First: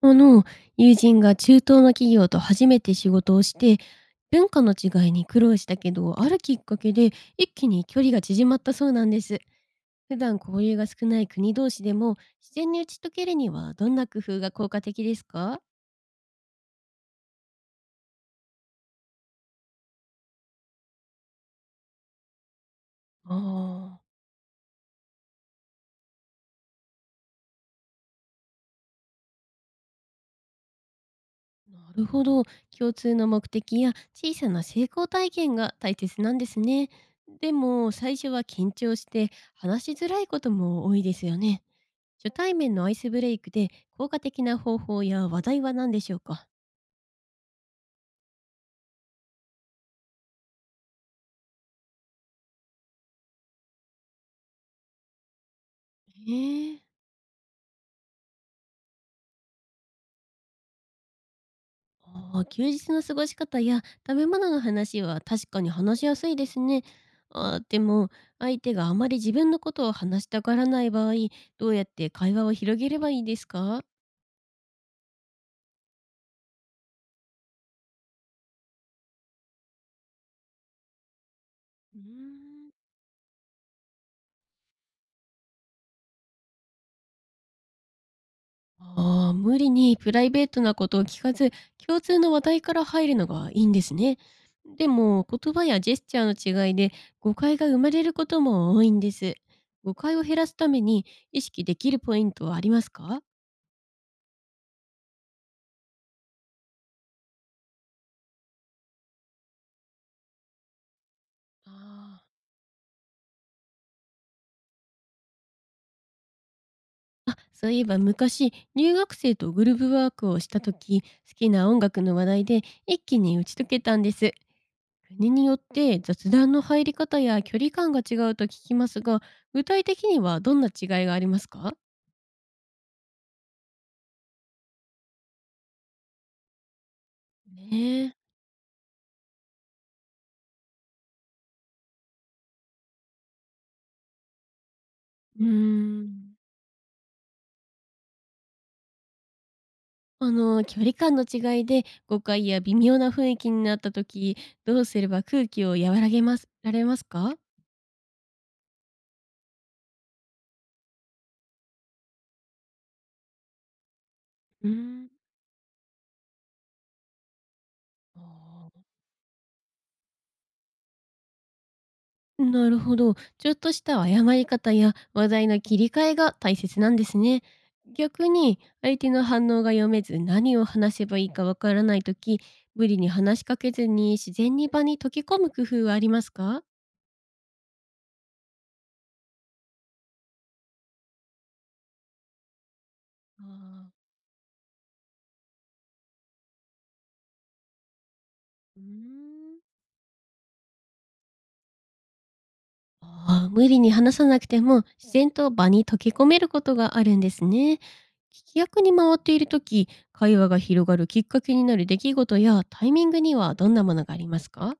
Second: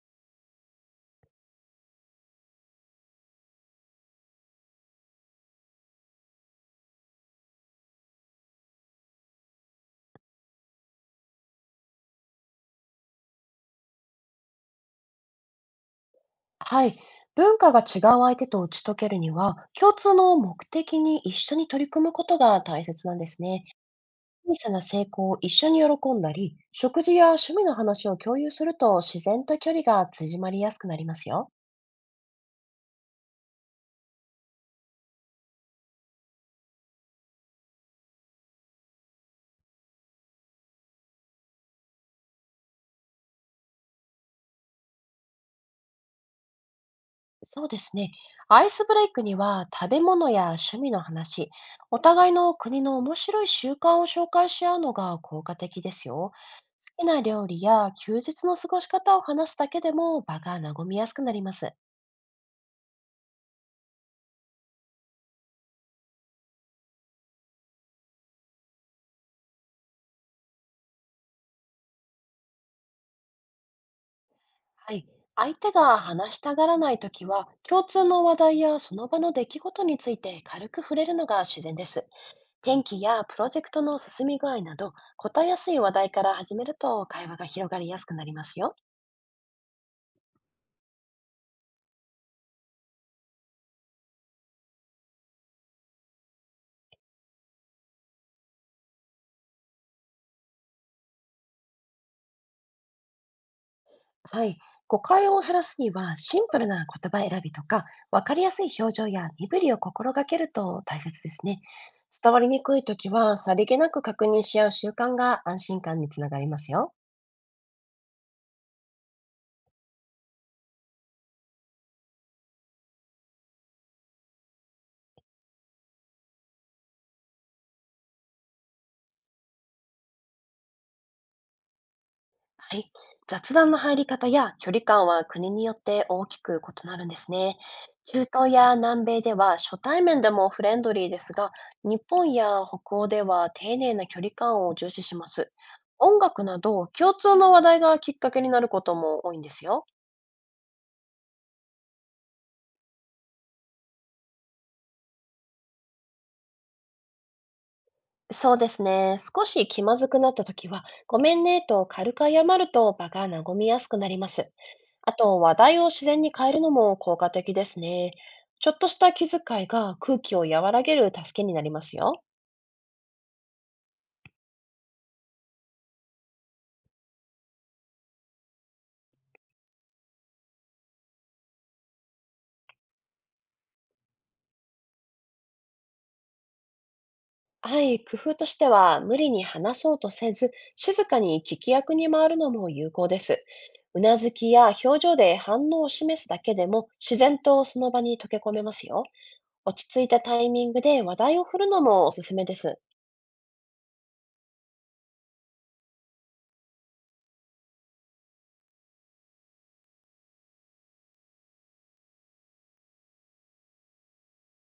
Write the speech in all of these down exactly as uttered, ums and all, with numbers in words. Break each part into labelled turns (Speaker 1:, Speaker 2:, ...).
Speaker 1: あの、友人が中東の企業と初めて仕事をして、文化の違いに苦労したけど、あるきっかけで一気に距離が縮まったそうなんです。普段交流が少ない国同士でも自然に打ち解けるにはどんな工夫が効果的ですか？
Speaker 2: はい。文化が違う相手と打ち解けるには、共通の目的に一緒に取り組むことが大切なんですね。
Speaker 1: ああ、
Speaker 2: 小さな成功を一緒に喜んだり、食事や趣味の話を共有すると自然と距離が縮まりやすくなりますよ。
Speaker 1: なるほど。共通の目的や小さな成功体験が大切なんですね。でも最初は緊張して話しづらいことも多いですよね。初対面のアイスブレイクで効果的な方法や話題は何でしょうか？
Speaker 2: そうですね。アイスブレイクには食べ物や趣味の話、お互いの国の面白い習慣を紹介し合うのが効果的ですよ。
Speaker 1: ええ、
Speaker 2: 好きな料理や休日の過ごし方を話すだけでも場が和みやすくなります。
Speaker 1: ああ、休日の過ごし方や食べ物の話は確かに話しやすいですね。ああ、でも相手があまり自分のことを話したがらない場合、どうやって会話を広げればいいですか？
Speaker 2: はい。相手が話したがらないときは、共通の話題やその場の出来事について軽く触れるのが自然で
Speaker 1: うー
Speaker 2: す。
Speaker 1: ん、
Speaker 2: 天気やプロジェクトの進み具合など、答えやすい話題から始めると会話が広がりやすくなりますよ。
Speaker 1: ああ、無理にプライベートなことを聞かず、共通の話題から入るのがいいんですね。でも、言葉やジェスチャーの違いで誤解が生まれることも多いんです。誤解を減らすために意識できるポイントはありますか？
Speaker 2: はい。誤解を減らすには、シンプルな言葉選びとか、わかりやすい表情や身振りを心がけると大切ですね。
Speaker 1: あ
Speaker 2: 伝わりにくいときは、さりげなく確認し合う習慣が安心感につながりますよ。
Speaker 1: ー、あ、そういえば昔、留学生とグループワークをした時、好きな音楽の話題で一気に打ち解けたんです。国によって雑談の入り方や距離感が違うと聞きますが、具体的にはどんな違いがありますか？
Speaker 2: はい。雑談の入り方や距離感は国によって大きく異なるんですね。
Speaker 1: ねえ、
Speaker 2: 中東や南米では初対面でもフレンドリーですが、日本や北欧では丁寧な距離感を重視しま
Speaker 1: うー
Speaker 2: す。音
Speaker 1: ん。
Speaker 2: 楽など共通の話題がきっかけになることも多いんですよ。
Speaker 1: あの、距離感の違いで誤解や微妙な雰囲気になった時、どうすれば空気を和らげますられますか？
Speaker 2: そうですね。少し気まずくなった時は、ごめんねと軽く謝ると場が和みやすくなります。
Speaker 1: うーん。
Speaker 2: あと、話題を自然に変えるのも効果的ですね。ちょっ
Speaker 1: あ
Speaker 2: とした気遣いが空気を和らげる助けになりますよ。
Speaker 1: ー、なるほど。ちょっとした謝り方や話題の切り替えが大切なんですね。逆に相手の反応が読めず、何を話せばいいかわからない時、無理に話しかけずに自然に場に溶け込む工夫はありますか？
Speaker 2: はい、工夫としては、無理に話そうとせず、静かに聞き役に回るのも有効です。う
Speaker 1: あ
Speaker 2: なずきや表情で反応を示すだけでも、自然とその場に溶け込めま
Speaker 1: ー、うー
Speaker 2: すよ。
Speaker 1: ん。
Speaker 2: 落ち着いたタイミングで話題を振るのもおすすめです。
Speaker 1: ああ、無理に話さなくても自然と場に溶け込めることがあるんですね。聞き役に回っている時、会話が広がるきっかけになる出来事やタイミングにはどんなものがありますか？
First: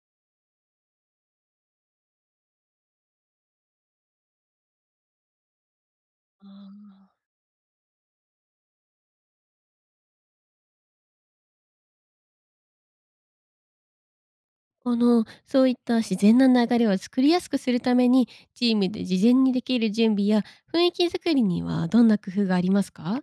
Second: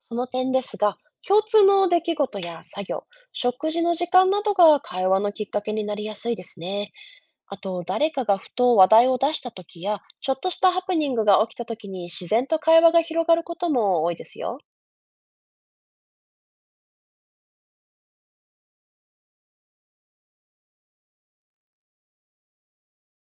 Speaker 2: その点ですが、共通の出来事や作業、食事の時間などが会話のきっかけになりやすいで
Speaker 1: あ
Speaker 2: すね。
Speaker 1: ー、
Speaker 2: あと、誰かがふと話題を出した時や、ちょっとしたハプニングが起きた時に自然と会話が広がることも多いですよ。
Speaker 1: あのそういった自然な流れを作りやすくするためにチームで事前にできる準備や雰囲気作りにはどんな工夫がありますか？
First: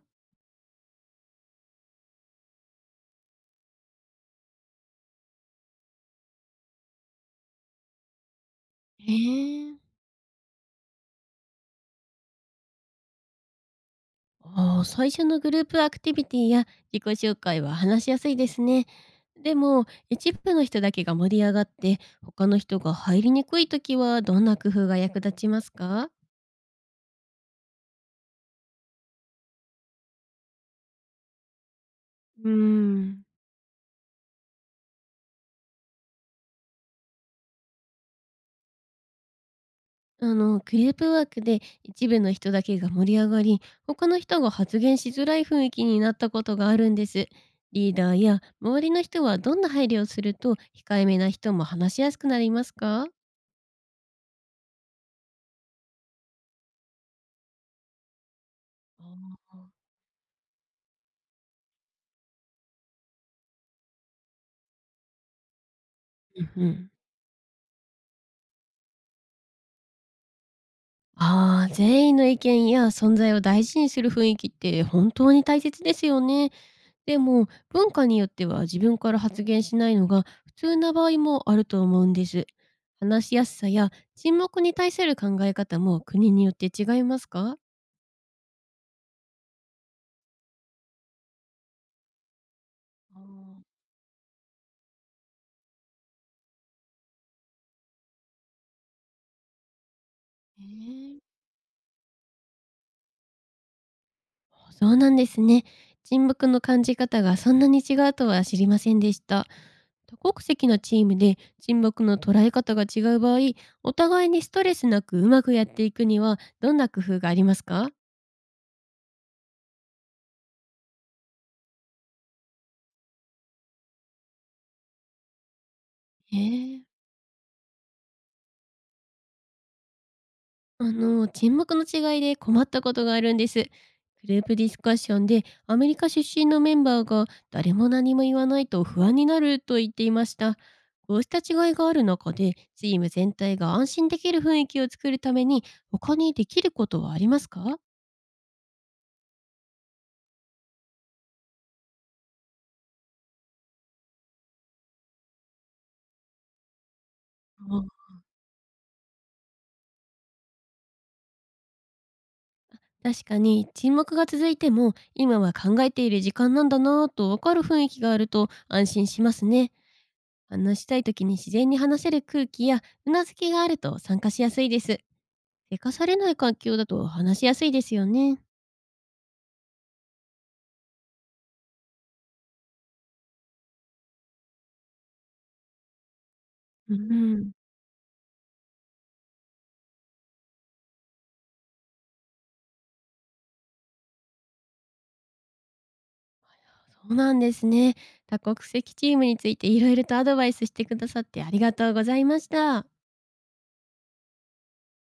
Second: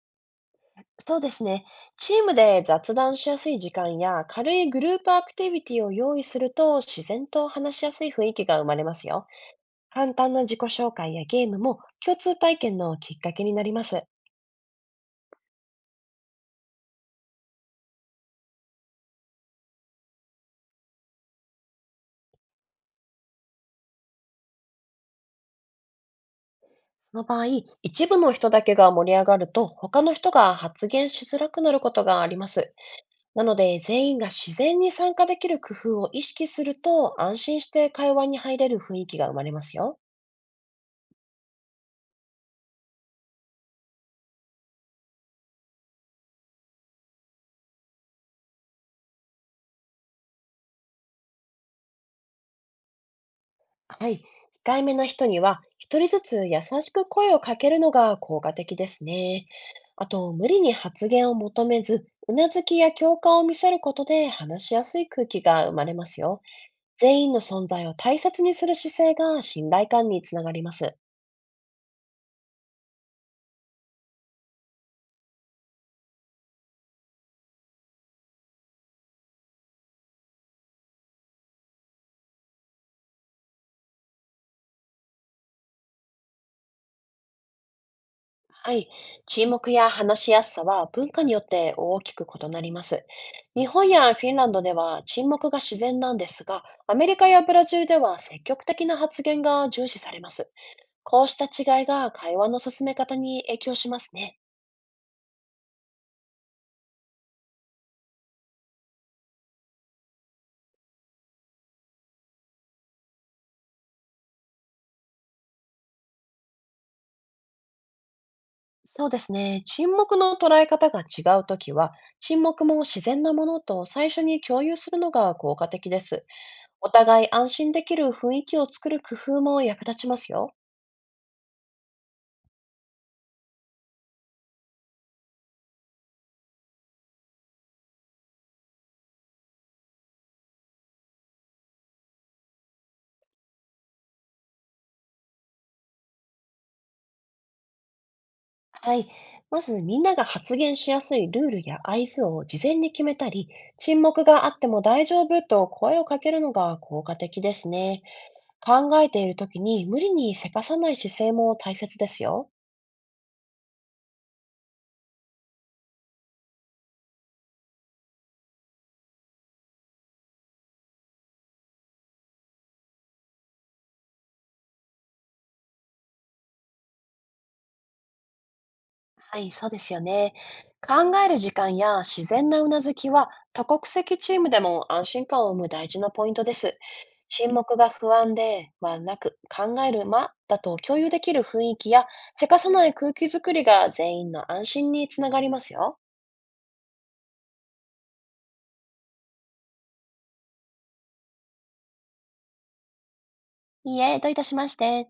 Speaker 2: そうですね。チームで雑談しやすい時間や軽いグループアクティビティを用意すると自然と話しやすい雰囲気が生まれます
Speaker 1: へ
Speaker 2: よ。
Speaker 1: え、
Speaker 2: 簡単な自己紹介やゲームも共通体験のきっかけになります。
Speaker 1: ああ、最初のグループアクティビティや自己紹介は話しやすいですね。でも、一部の人だけが盛り上がって、他の人が入りにくい時はどんな工夫が役立ちますか？
Speaker 2: その場合、一部の人だけが盛り上がると他の人が発言しづらくなることがありま
Speaker 1: うー
Speaker 2: す。
Speaker 1: ん、
Speaker 2: なので、全員が自然に参加できる工夫を意識すると、安心して会話に入れる雰囲気が生まれますよ。
Speaker 1: あの、グループワークで一部の人だけが盛り上がり、他の人が発言しづらい雰囲気になったことがあるんです。リーダーや周りの人はどんな配慮をすると控えめな人も話しやすくなりますか？
Speaker 2: はい。控えめな人には、ひとりずつ優しく声をかけるのが効果的です
Speaker 1: あ
Speaker 2: ね。
Speaker 1: ー、
Speaker 2: あと、無理に発言を求めず、うなずきや共感を見せることで話しやすい空気が生まれますよ。
Speaker 1: うんうん、
Speaker 2: 全員の存在を大切にする姿勢が信頼感につながります。
Speaker 1: ああ、全員の意見や存在を大事にする雰囲気って本当に大切ですよね。でも文化によっては自分から発言しないのが普通な場合もあると思うんです。話しやすさや沈黙に対する考え方も国によって違いますか？
Speaker 2: はい。沈黙や話しやすさは文化によって大きく異なります。
Speaker 1: あ
Speaker 2: 日
Speaker 1: ー、
Speaker 2: 本やフィンランドでは沈黙が自然なんですが、アメリカやブラジルでは積極的な発言が重視されます。
Speaker 1: えー、
Speaker 2: こうした違いが会話の進め方に影響しますね。
Speaker 1: そうなんですね。沈黙の感じ方がそんなに違うとは知りませんでした。多国籍のチームで沈黙の捉え方が違う場合、お互いにストレスなくうまくやっていくにはどんな工夫がありますか？
Speaker 2: そうですね。沈黙の捉え方が違うときは、沈黙も自然なものと最初に共有するのが効果的です。
Speaker 1: へえ、
Speaker 2: お互い安心できる雰囲気を作る工夫も役立ちますよ。
Speaker 1: あの、沈黙の違いで困ったことがあるんです。グループディスカッションでアメリカ出身のメンバーが誰も何も言わないと不安になると言っていました。こうした違いがある中でチーム全体が安心できる雰囲気を作るために他にできることはありますか？
Speaker 2: はい。まず、みんなが発言しやすいルールや合図を事前に決めたり、沈黙があっても大丈夫と声をかけるのが効果的ですね。
Speaker 1: あ、
Speaker 2: 考えているときに無理にせかさない姿勢も大切ですよ。
Speaker 1: 確かに沈黙が続いても今は考えている時間なんだなぁとわかる雰囲気があると安心しますね。話したい時に自然に話せる空気やうなずきがあると参加しやすいです。生かされない環境だと話しやすいですよね。
Speaker 2: はい、そうですよね。考える時間や自然なうなずきは多国籍チームでも安心感を生む大事なポイントです。
Speaker 1: うん、
Speaker 2: 沈黙が不安ではなく考える間だと共有できる雰囲気やせかさない空気づくりが全員の安心につながりますよ。
Speaker 1: そうなんですね。多国籍チームについていろいろとアドバイスしてくださってありがとうございました。
Speaker 2: いいえ、どういたしまして。